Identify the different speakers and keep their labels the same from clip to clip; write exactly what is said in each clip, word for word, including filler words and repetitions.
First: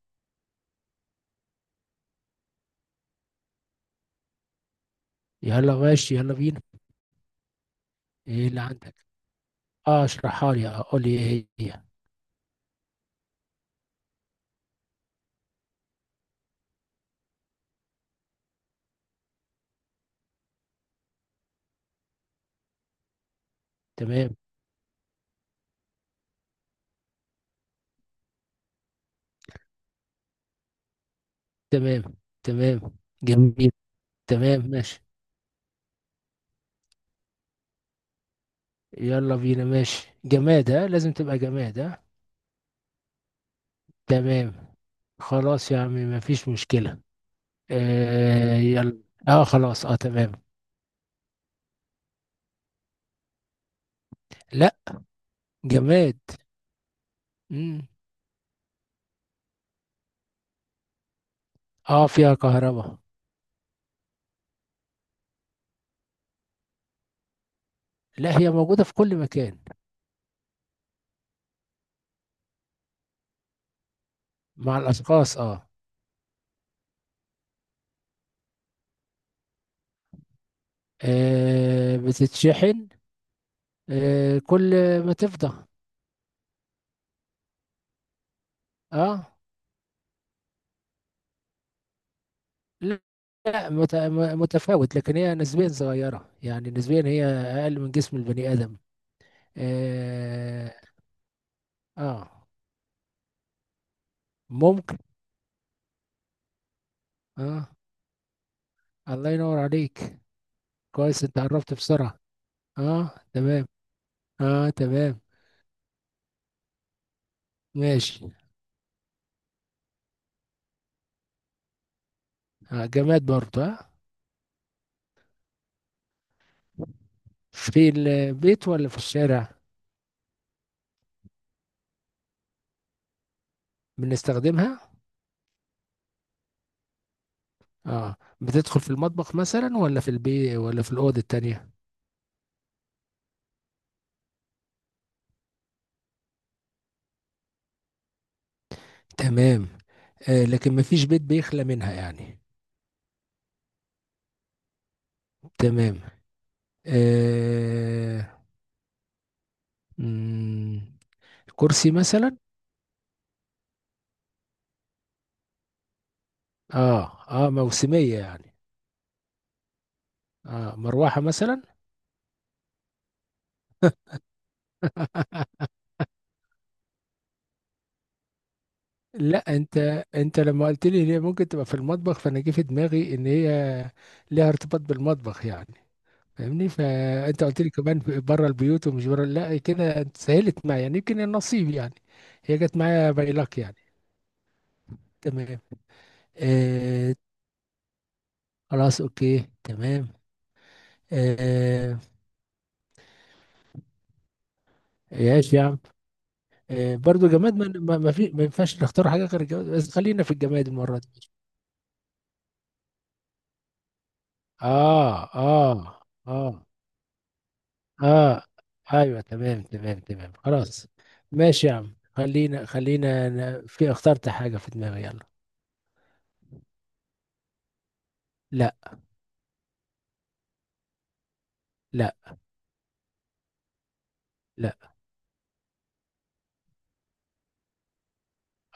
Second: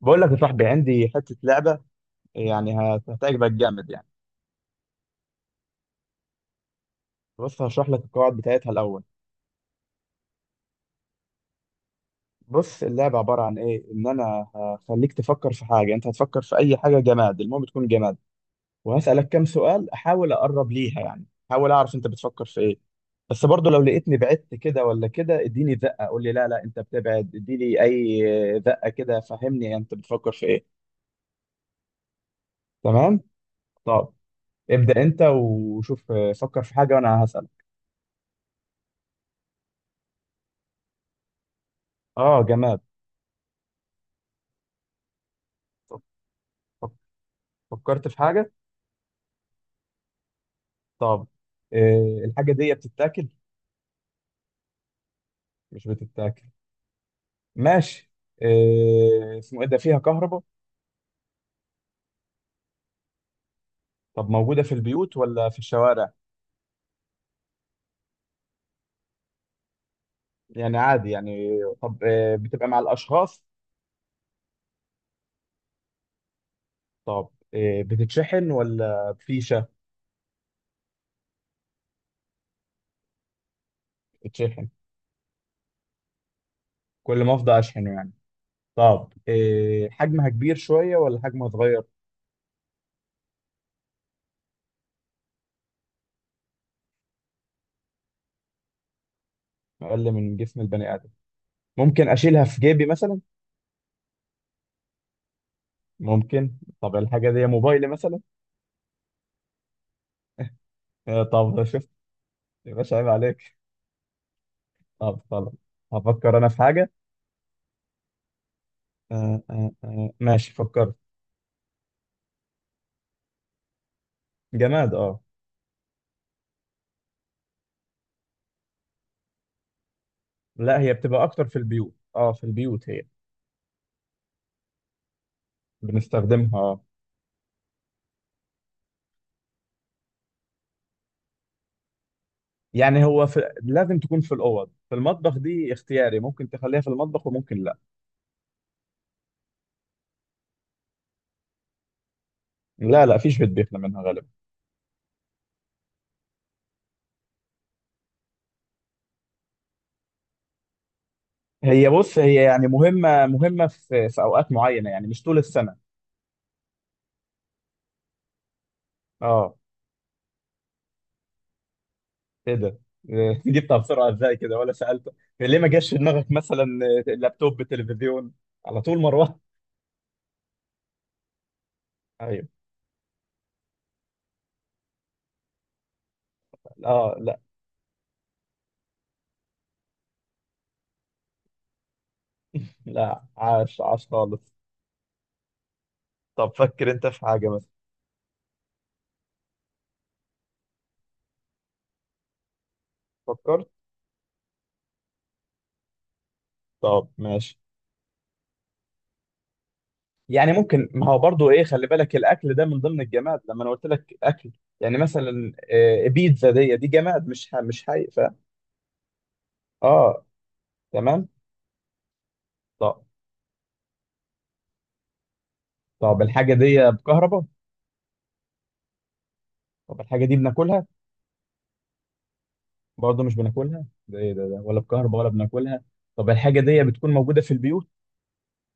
Speaker 1: بقول لك يا صاحبي، عندي حتة لعبة يعني هت- هتعجبك جامد يعني.
Speaker 2: يلا ماشي، يلا بينا.
Speaker 1: بص، هشرح لك القواعد
Speaker 2: ايه اللي
Speaker 1: بتاعتها
Speaker 2: عندك؟
Speaker 1: الأول.
Speaker 2: اه، اشرحها لي. اه، قول لي ايه هي.
Speaker 1: بص، اللعبة عبارة عن إيه، إن أنا هخليك تفكر في حاجة. أنت هتفكر في أي حاجة جماد، المهم تكون جماد. وهسألك كام سؤال أحاول أقرب ليها يعني، أحاول أعرف أنت بتفكر في إيه. بس برضه لو لقيتني
Speaker 2: تمام،
Speaker 1: بعدت كده ولا كده، اديني زقة، قول لي لا لا أنت بتبعد، اديني أي زقة كده، فهمني أنت بتفكر في إيه.
Speaker 2: تمام، تمام.
Speaker 1: تمام.
Speaker 2: جميل.
Speaker 1: طب،
Speaker 2: تمام، ماشي.
Speaker 1: ابدأ أنت وشوف. آه، فكر في حاجة وأنا هسألك.
Speaker 2: يلا بينا، ماشي. جماد؟ ها، لازم تبقى جماد، ها.
Speaker 1: أه، جماد.
Speaker 2: تمام. خلاص يا عم، مفيش مشكلة.
Speaker 1: فكرت في حاجة؟
Speaker 2: آه، يلا. اه خلاص، اه تمام.
Speaker 1: طب، آه، الحاجة دي بتتاكل؟
Speaker 2: لا.
Speaker 1: مش
Speaker 2: جماد.
Speaker 1: بتتاكل،
Speaker 2: مم.
Speaker 1: ماشي. آه، اسمه ايه ده، فيها كهرباء؟
Speaker 2: اه، فيها كهرباء.
Speaker 1: طب موجودة في البيوت ولا في الشوارع؟
Speaker 2: لا، هي موجودة في كل مكان.
Speaker 1: يعني عادي يعني. طب آه، بتبقى مع الأشخاص؟
Speaker 2: مع الأشخاص، اه.
Speaker 1: طب آه، بتتشحن ولا بفيشة؟
Speaker 2: آه، بتتشحن. آه،
Speaker 1: بتتشحن.
Speaker 2: كل ما تفضى.
Speaker 1: كل ما افضى اشحنه يعني. طب
Speaker 2: اه.
Speaker 1: آه، حجمها كبير شوية ولا حجمها صغير؟
Speaker 2: لا لا، مت- م- متفاوت، لكن هي نسبيا صغيرة، يعني نسبيا هي أقل من جسم البني آدم.
Speaker 1: اقل من جسم
Speaker 2: آه.
Speaker 1: البني آدم. ممكن اشيلها
Speaker 2: آه،
Speaker 1: في جيبي مثلا؟
Speaker 2: ممكن.
Speaker 1: ممكن. طب الحاجة دي
Speaker 2: آه.
Speaker 1: موبايلي مثلا.
Speaker 2: الله ينور عليك.
Speaker 1: آه،
Speaker 2: كويس، أنت
Speaker 1: طب ده
Speaker 2: عرفت
Speaker 1: شفت؟
Speaker 2: بسرعة.
Speaker 1: يا باشا، عيب
Speaker 2: آه
Speaker 1: عليك.
Speaker 2: تمام، آه
Speaker 1: طب
Speaker 2: تمام.
Speaker 1: خلاص، هفكر انا في حاجه.
Speaker 2: ماشي.
Speaker 1: آه آه آه. ماشي، فكرت.
Speaker 2: آه، جماد برضه، آه.
Speaker 1: جماد، اه.
Speaker 2: في البيت ولا في الشارع؟
Speaker 1: لا، هي بتبقى اكتر في البيوت، اه، في البيوت. هي
Speaker 2: بنستخدمها.
Speaker 1: بنستخدمها، اه.
Speaker 2: آه، بتدخل في المطبخ مثلا، ولا في البيت، ولا في الأوضة التانية؟
Speaker 1: يعني هو في، لازم تكون في الاوض. في المطبخ دي اختياري، ممكن تخليها في المطبخ وممكن لا.
Speaker 2: تمام. آه، لكن مفيش بيت بيخلى منها يعني.
Speaker 1: لا، لا فيش بيت بيخلى منها غالبا.
Speaker 2: تمام. آه. مم،
Speaker 1: هي
Speaker 2: كرسي
Speaker 1: بص، هي
Speaker 2: مثلا.
Speaker 1: يعني مهمه مهمه في في اوقات معينه، يعني مش طول السنه،
Speaker 2: اه، اه، موسمية يعني.
Speaker 1: اه.
Speaker 2: اه، مروحة مثلا.
Speaker 1: ايه ده؟ إيه، جبتها بسرعه ازاي كده ولا سالت؟ ليه ما جاش في دماغك مثلا؟ آه، لابتوب، تلفزيون، على طول مروه.
Speaker 2: لا انت، انت لما قلت لي ان هي ممكن تبقى في المطبخ، فانا
Speaker 1: ايوه،
Speaker 2: جه في دماغي ان هي ليها ارتباط بالمطبخ يعني. فاهمني؟
Speaker 1: اه، لا.
Speaker 2: فانت قلت لي كمان بره البيوت ومش بره، لا كده انت سهلت معايا، يعني يمكن النصيب يعني. هي جت معايا،
Speaker 1: لا،
Speaker 2: باي لك يعني.
Speaker 1: عاش عاش خالص.
Speaker 2: تمام.
Speaker 1: طب، فكر انت
Speaker 2: آه،
Speaker 1: في حاجة مثلا.
Speaker 2: خلاص اوكي تمام. آه.
Speaker 1: فكرت.
Speaker 2: يا عم. آه،
Speaker 1: طب
Speaker 2: برضو جماد.
Speaker 1: ماشي.
Speaker 2: ما ما ما في ما ينفعش نختار حاجة غير الجماد، بس خلينا في
Speaker 1: يعني
Speaker 2: الجماد
Speaker 1: ممكن،
Speaker 2: المرة
Speaker 1: ما
Speaker 2: دي.
Speaker 1: هو برضو ايه، خلي بالك الاكل ده من ضمن الجماد لما انا قلت لك اكل. يعني
Speaker 2: اه،
Speaker 1: مثلا
Speaker 2: اه،
Speaker 1: آه، بيتزا
Speaker 2: اه،
Speaker 1: دي دي جماد، مش ح- مش حي، ف
Speaker 2: اه، ايوه تمام، تمام،
Speaker 1: اه،
Speaker 2: تمام، خلاص.
Speaker 1: تمام.
Speaker 2: ماشي يا عم. خلينا
Speaker 1: طب
Speaker 2: خلينا أنا في اخترت حاجة في دماغي، يلا.
Speaker 1: طب الحاجة دي بكهرباء؟
Speaker 2: لا،
Speaker 1: طب الحاجة دي بناكلها؟
Speaker 2: لا،
Speaker 1: برضو مش بناكلها. ده ايه ده, ده
Speaker 2: لا.
Speaker 1: ولا بكهرباء ولا بناكلها؟ طب الحاجة دي بتكون موجودة في البيوت؟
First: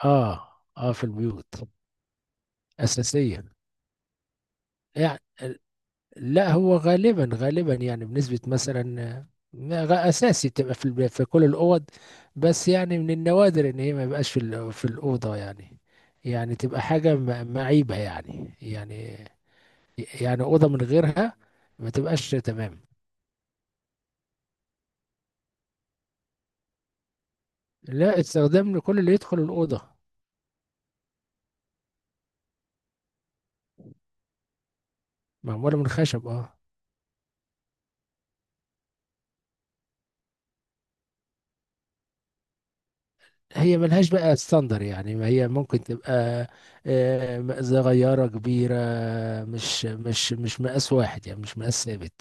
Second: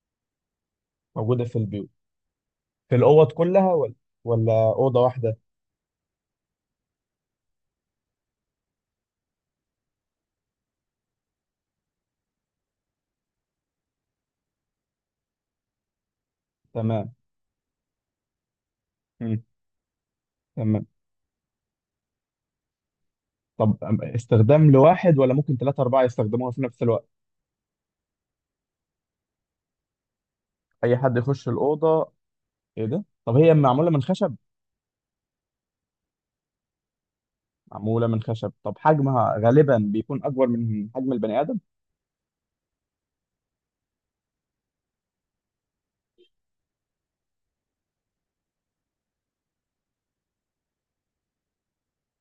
Speaker 2: اه، اه، في
Speaker 1: موجودة في
Speaker 2: البيوت.
Speaker 1: البيوت. في الاوض
Speaker 2: أساسية
Speaker 1: كلها ولا ولا اوضة
Speaker 2: يعني.
Speaker 1: واحدة؟
Speaker 2: لا هو غالبا غالبا يعني، بنسبة مثلا، آه، غ- أساسي بتبقى في الب- في كل الأوض، بس يعني من النوادر إن هي ما يبقاش في ال- في الأوضة يعني، يعني تبقى
Speaker 1: تمام.
Speaker 2: حاجة م- معيبة يعني، يعني.
Speaker 1: مم.
Speaker 2: يعني أوضة من
Speaker 1: تمام.
Speaker 2: غيرها ما تبقاش، تمام.
Speaker 1: طب أم- استخدام لواحد ولا ممكن ثلاثة أربعة يستخدموها في نفس الوقت؟
Speaker 2: لا، استخدام لكل اللي يدخل الأوضة.
Speaker 1: أي حد يخش الأوضة. إيه ده؟ طب هي معمولة من خشب؟
Speaker 2: معمولة من خشب، اه.
Speaker 1: معمولة من خشب. طب حجمها غالبا بيكون أكبر من حجم البني آدم؟
Speaker 2: هي ملهاش بقى ستاندر، يعني ما هي ممكن تبقى آه، صغيرة كبيرة. مش مش مش مقاس واحد يعني، مش مقاس ثابت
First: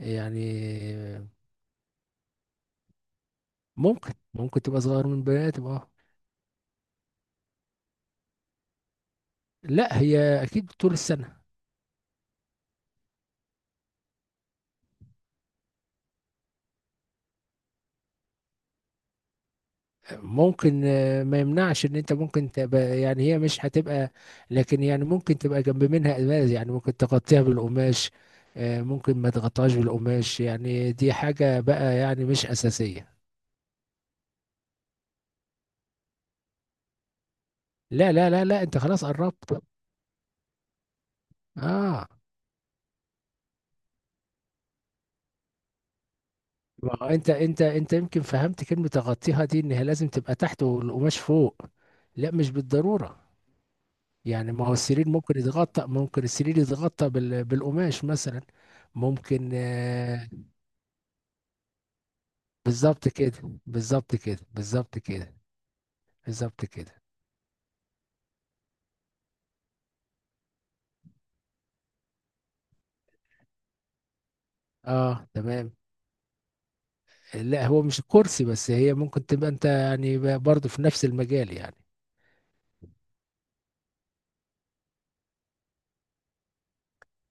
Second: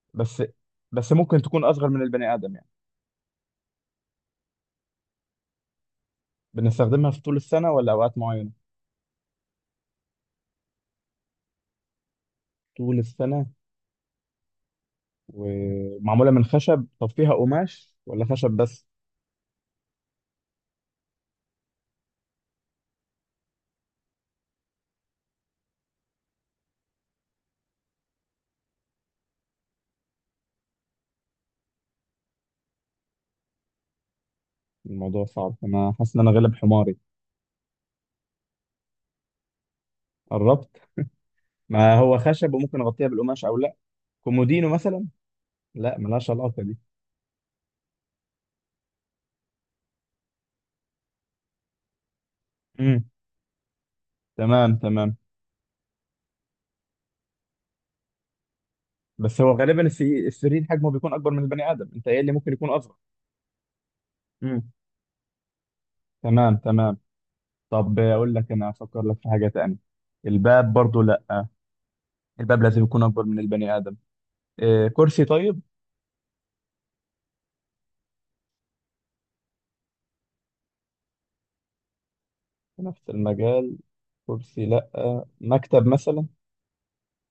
Speaker 2: يعني.
Speaker 1: بس بس ممكن تكون أصغر من البني آدم يعني.
Speaker 2: ممكن، ممكن تبقى صغير من البني ادم، اه.
Speaker 1: بنستخدمها في طول السنة ولا أوقات معينة؟
Speaker 2: لا هي اكيد طول السنه.
Speaker 1: طول السنة. ومعمولة من خشب. طب فيها قماش ولا خشب بس؟
Speaker 2: ممكن، آه، ما يمنعش ان انت ممكن تبقى، يعني هي مش هتبقى، لكن يعني ممكن تبقى جنب منها قماش يعني، ممكن تغطيها بالقماش آه، ممكن ما تغطاش بالقماش يعني. دي حاجه بقى يعني، مش اساسيه.
Speaker 1: الموضوع صعب، أنا حاسس إن أنا غالب حماري.
Speaker 2: لا، لا، لا، لا، انت خلاص قربت،
Speaker 1: قربت؟ ما
Speaker 2: اه.
Speaker 1: هو خشب وممكن أغطيها بالقماش أو لأ. كومودينو مثلا. لأ، ملهاش علاقة دي.
Speaker 2: ما هو انت، انت انت يمكن فهمت كلمه تغطيها دي، ان هي لازم تبقى تحت والقماش فوق. لا، مش
Speaker 1: مم.
Speaker 2: بالضروره. يعني ما هو
Speaker 1: تمام،
Speaker 2: السرير
Speaker 1: تمام.
Speaker 2: ممكن يتغطى، ممكن السرير يتغطى بال- بالقماش مثلا،
Speaker 1: بس
Speaker 2: ممكن
Speaker 1: هو غالبا السي-
Speaker 2: آه.
Speaker 1: السرير حجمه بيكون اكبر من البني ادم، انت ايه اللي ممكن يكون اصغر؟
Speaker 2: بالظبط كده، بالظبط كده،
Speaker 1: امم،
Speaker 2: بالظبط كده.
Speaker 1: تمام،
Speaker 2: بالظبط
Speaker 1: تمام.
Speaker 2: كده.
Speaker 1: طب اقول لك انا افكر لك في حاجه تانية. الباب برضو لا. الباب لازم يكون اكبر من البني ادم. إيه، كرسي
Speaker 2: اه
Speaker 1: طيب؟
Speaker 2: تمام. لا هو مش الكرسي بس، هي ممكن تبقى انت يعني برضه في نفس المجال يعني.
Speaker 1: في نفس المجال. كرسي لا. مكتب مثلا.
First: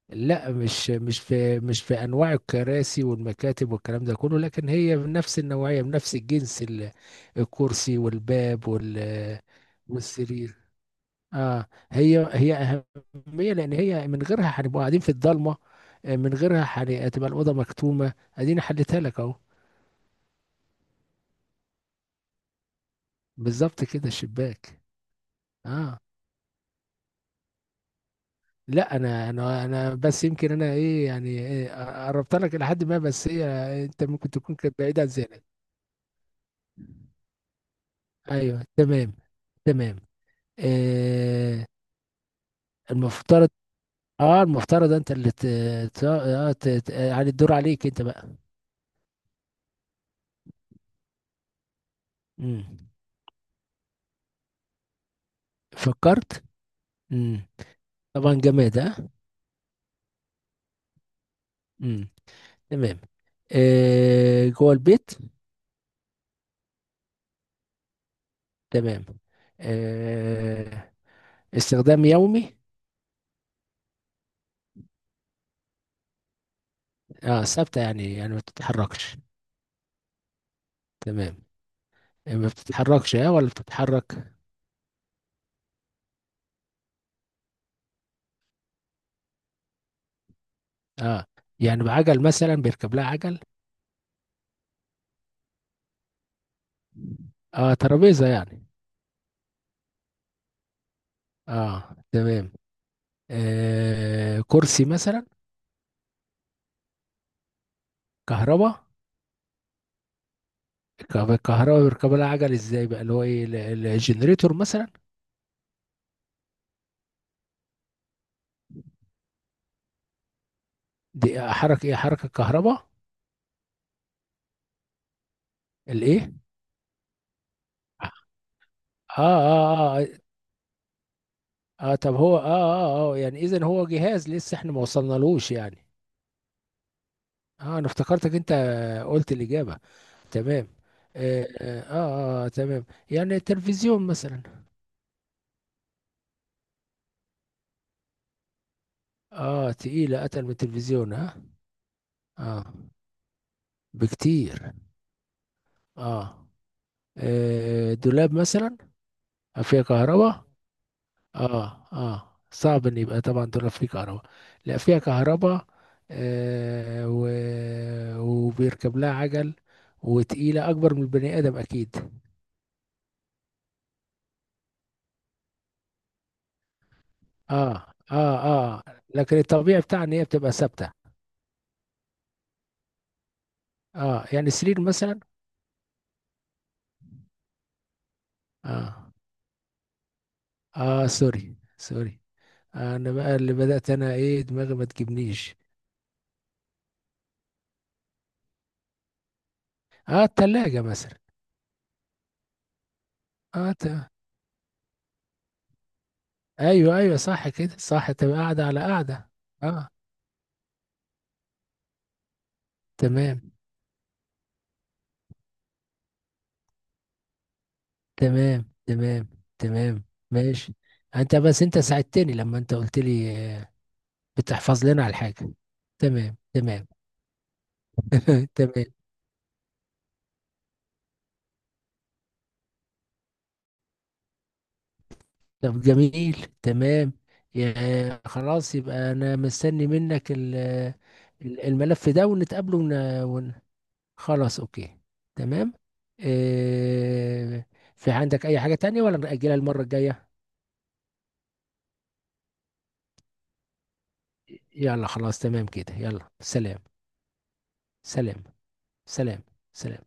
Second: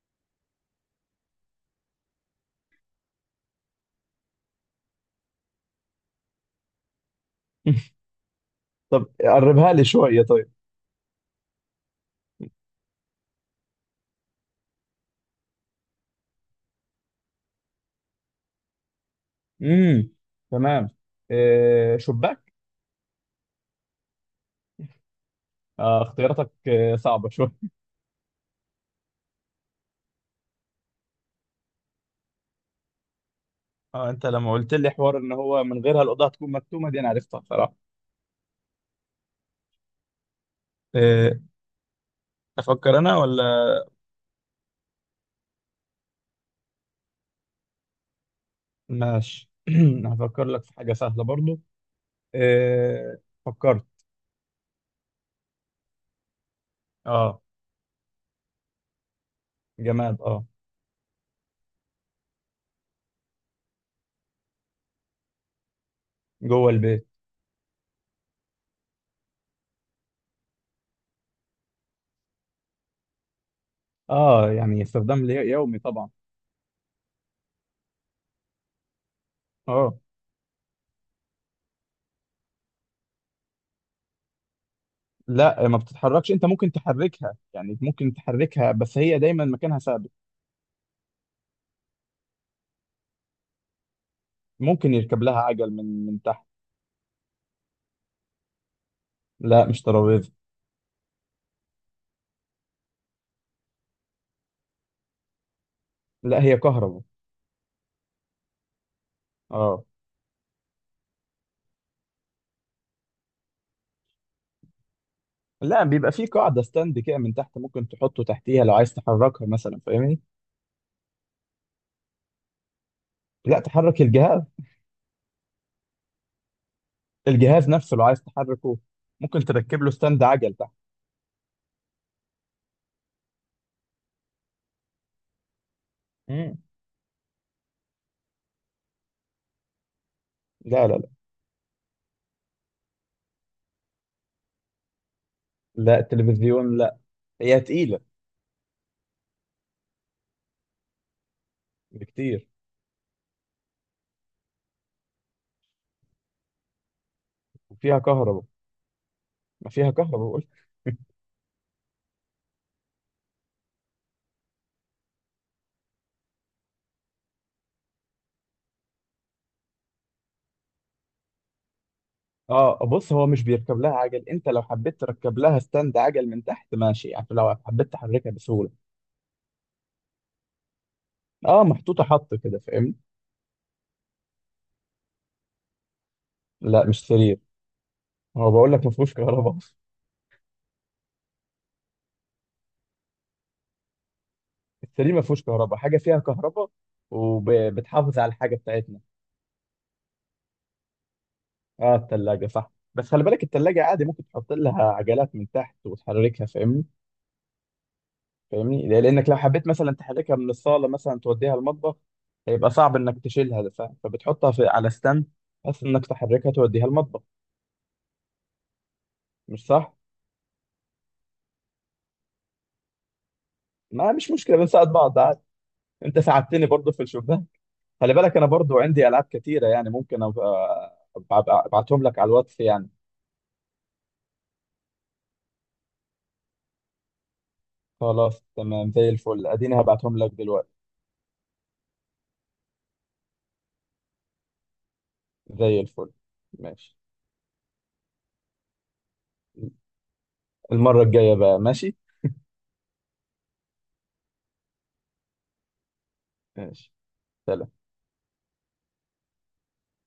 Speaker 2: لا، مش مش في مش في انواع الكراسي والمكاتب والكلام ده كله، لكن هي بنفس النوعية بنفس الجنس، ال- الكرسي والباب
Speaker 1: طب
Speaker 2: وال
Speaker 1: قربها لي شويه طيب.
Speaker 2: والسرير، اه. هي هي اهميه، لان هي من غيرها هنبقى قاعدين في الضلمه، آه، من غيرها هن- هتبقى الاوضه مكتومه. اديني حلتها لك اهو.
Speaker 1: امم، تمام. إيه، شباك؟
Speaker 2: بالظبط كده، الشباك، اه.
Speaker 1: آه، اختياراتك آه صعبه شويه.
Speaker 2: لا انا، انا انا بس يمكن انا ايه يعني، إيه، قربت لك الى حد ما، بس هي انت
Speaker 1: اه، انت
Speaker 2: ممكن
Speaker 1: لما
Speaker 2: تكون
Speaker 1: قلت
Speaker 2: كانت
Speaker 1: لي
Speaker 2: بعيده عن
Speaker 1: حوار ان
Speaker 2: ذهنك.
Speaker 1: هو من غيرها الاوضه هتكون مكتومه دي، انا عرفتها بصراحه.
Speaker 2: ايوه تمام، تمام.
Speaker 1: إيه،
Speaker 2: آه.
Speaker 1: افكر انا
Speaker 2: المفترض.
Speaker 1: ولا؟
Speaker 2: اه المفترض انت اللي ت... ت... آه ت... ت... يعني الدور عليك انت بقى.
Speaker 1: ماشي. هفكر لك في حاجة سهلة برضو.
Speaker 2: مم.
Speaker 1: إيه، فكرت.
Speaker 2: فكرت.
Speaker 1: اه.
Speaker 2: مم. طبعا جماد، ها.
Speaker 1: جماد، اه.
Speaker 2: امم. تمام. آه، جوه البيت.
Speaker 1: جوه البيت،
Speaker 2: تمام. آه. استخدام يومي.
Speaker 1: اه، يعني استخدام لي- يومي طبعا.
Speaker 2: اه، ثابتة يعني، يعني ما بتتحركش.
Speaker 1: اه،
Speaker 2: تمام. آه، ما بتتحركش اه، ولا بتتحرك؟
Speaker 1: لا ما بتتحركش، انت ممكن تحركها، يعني ممكن تحركها، بس هي دايما مكانها ثابت.
Speaker 2: اه، يعني بعجل مثلا، بيركب لها عجل؟
Speaker 1: ممكن يركب لها عجل من من تحت.
Speaker 2: اه، ترابيزة يعني؟
Speaker 1: لا، مش ترابيزة.
Speaker 2: اه تمام. آه، كرسي مثلا؟
Speaker 1: لا، هي كهرباء،
Speaker 2: كهرباء.
Speaker 1: اه.
Speaker 2: الكهرباء بيركب لها عجل ازاي بقى؟ اللي هو ايه، ال- ال- الجنريتور مثلا؟
Speaker 1: لا، بيبقى في قاعدة ستاند كده من تحت، ممكن تحطه تحتيها لو عايز تحركها مثلا، فاهمني.
Speaker 2: دي حركة ايه؟ حركة كهرباء؟
Speaker 1: لا، تحرك الجهاز.
Speaker 2: الايه؟
Speaker 1: الجهاز نفسه لو عايز تحركه،
Speaker 2: اه،
Speaker 1: ممكن تركب له
Speaker 2: اه، اه،
Speaker 1: ستاند عجل.
Speaker 2: اه طب هو، اه، اه، اه، يعني اذا هو جهاز لسه احنا ما وصلنالوش يعني.
Speaker 1: مم.
Speaker 2: اه، انا افتكرتك انت قلت الاجابه. تمام.
Speaker 1: لا، لا، لا،
Speaker 2: اه، اه، آه، آه تمام. يعني التلفزيون مثلا.
Speaker 1: لا. التلفزيون لا. هي تقيلة
Speaker 2: اه، تقيله، اتقل من التلفزيون، اه.
Speaker 1: بكتير
Speaker 2: اه، بكتير. اه. آه،
Speaker 1: وفيها
Speaker 2: دولاب
Speaker 1: كهرباء.
Speaker 2: مثلا؟ آه،
Speaker 1: ما
Speaker 2: فيها
Speaker 1: فيها كهرباء
Speaker 2: كهرباء.
Speaker 1: بقول.
Speaker 2: اه، اه، صعب ان يبقى طبعا دولاب فيه كهرباء. لا، فيها كهرباء. آه. و... وبيركب لها عجل، وتقيلة أكبر من البني آدم أكيد.
Speaker 1: اه بص، هو مش بيركب لها عجل، انت لو حبيت تركب لها ستاند عجل من تحت ماشي يعني، لو
Speaker 2: اه،
Speaker 1: حبيت تحركها
Speaker 2: اه،
Speaker 1: بسهولة.
Speaker 2: اه، لكن الطبيعي بتاعها ان هي بتبقى ثابته.
Speaker 1: اه، محطوطة حط كده، فاهمني.
Speaker 2: اه، يعني سرير مثلا؟
Speaker 1: لا، مش سرير. هو بقول لك ما
Speaker 2: اه،
Speaker 1: فيهوش كهرباء اصلا.
Speaker 2: اه، سوري سوري. آه، انا بقى اللي بدات، انا ايه، دماغي ما
Speaker 1: السرير ما فيهوش
Speaker 2: تجيبنيش.
Speaker 1: كهرباء. حاجة فيها كهرباء وبتحافظ على الحاجة بتاعتنا.
Speaker 2: اه، التلاجة مثلا؟
Speaker 1: اه، التلاجة صح، بس خلي بالك
Speaker 2: اه، ت...
Speaker 1: التلاجة عادي ممكن تحط لها عجلات من تحت وتحركها، فاهمني.
Speaker 2: ايوه، ايوه، صح كده، صح تبقى قاعده على
Speaker 1: فاهمني، لأ- لانك
Speaker 2: قاعده.
Speaker 1: لو حبيت
Speaker 2: اه
Speaker 1: مثلا تحركها من الصاله مثلا توديها المطبخ، هيبقى صعب انك
Speaker 2: تمام،
Speaker 1: تشيلها، ف- فبتحطها في على ستاند، بس انك تحركها توديها المطبخ،
Speaker 2: تمام، تمام،
Speaker 1: مش صح؟
Speaker 2: تمام، ماشي. انت بس، انت ساعدتني لما انت قلت لي آه،
Speaker 1: ما مش مشكله،
Speaker 2: بتحفظ
Speaker 1: بنساعد
Speaker 2: لنا على
Speaker 1: بعض عادي.
Speaker 2: الحاجه.
Speaker 1: انت
Speaker 2: تمام،
Speaker 1: ساعدتني
Speaker 2: تمام.
Speaker 1: برضو في الشباك. خلي بالك انا برضو
Speaker 2: تمام.
Speaker 1: عندي العاب كتيره يعني، ممكن أبقى- أبقى- ابعتهم لك على الواتس يعني.
Speaker 2: طب جميل، تمام. يا
Speaker 1: خلاص
Speaker 2: خلاص،
Speaker 1: تمام زي
Speaker 2: يبقى انا
Speaker 1: الفل، اديني
Speaker 2: مستني
Speaker 1: هبعتهم لك
Speaker 2: منك ال-
Speaker 1: دلوقتي.
Speaker 2: ال- الملف ده، ونتقابله ون... ون... خلاص اوكي تمام.
Speaker 1: زي الفل. ماشي.
Speaker 2: إيه... في عندك اي حاجة تانية ولا نأجلها المرة الجاية؟
Speaker 1: المره الجايه بقى، ماشي.
Speaker 2: يلا خلاص تمام كده، يلا سلام.
Speaker 1: ماشي. سلام.
Speaker 2: سلام. سلام. سلام.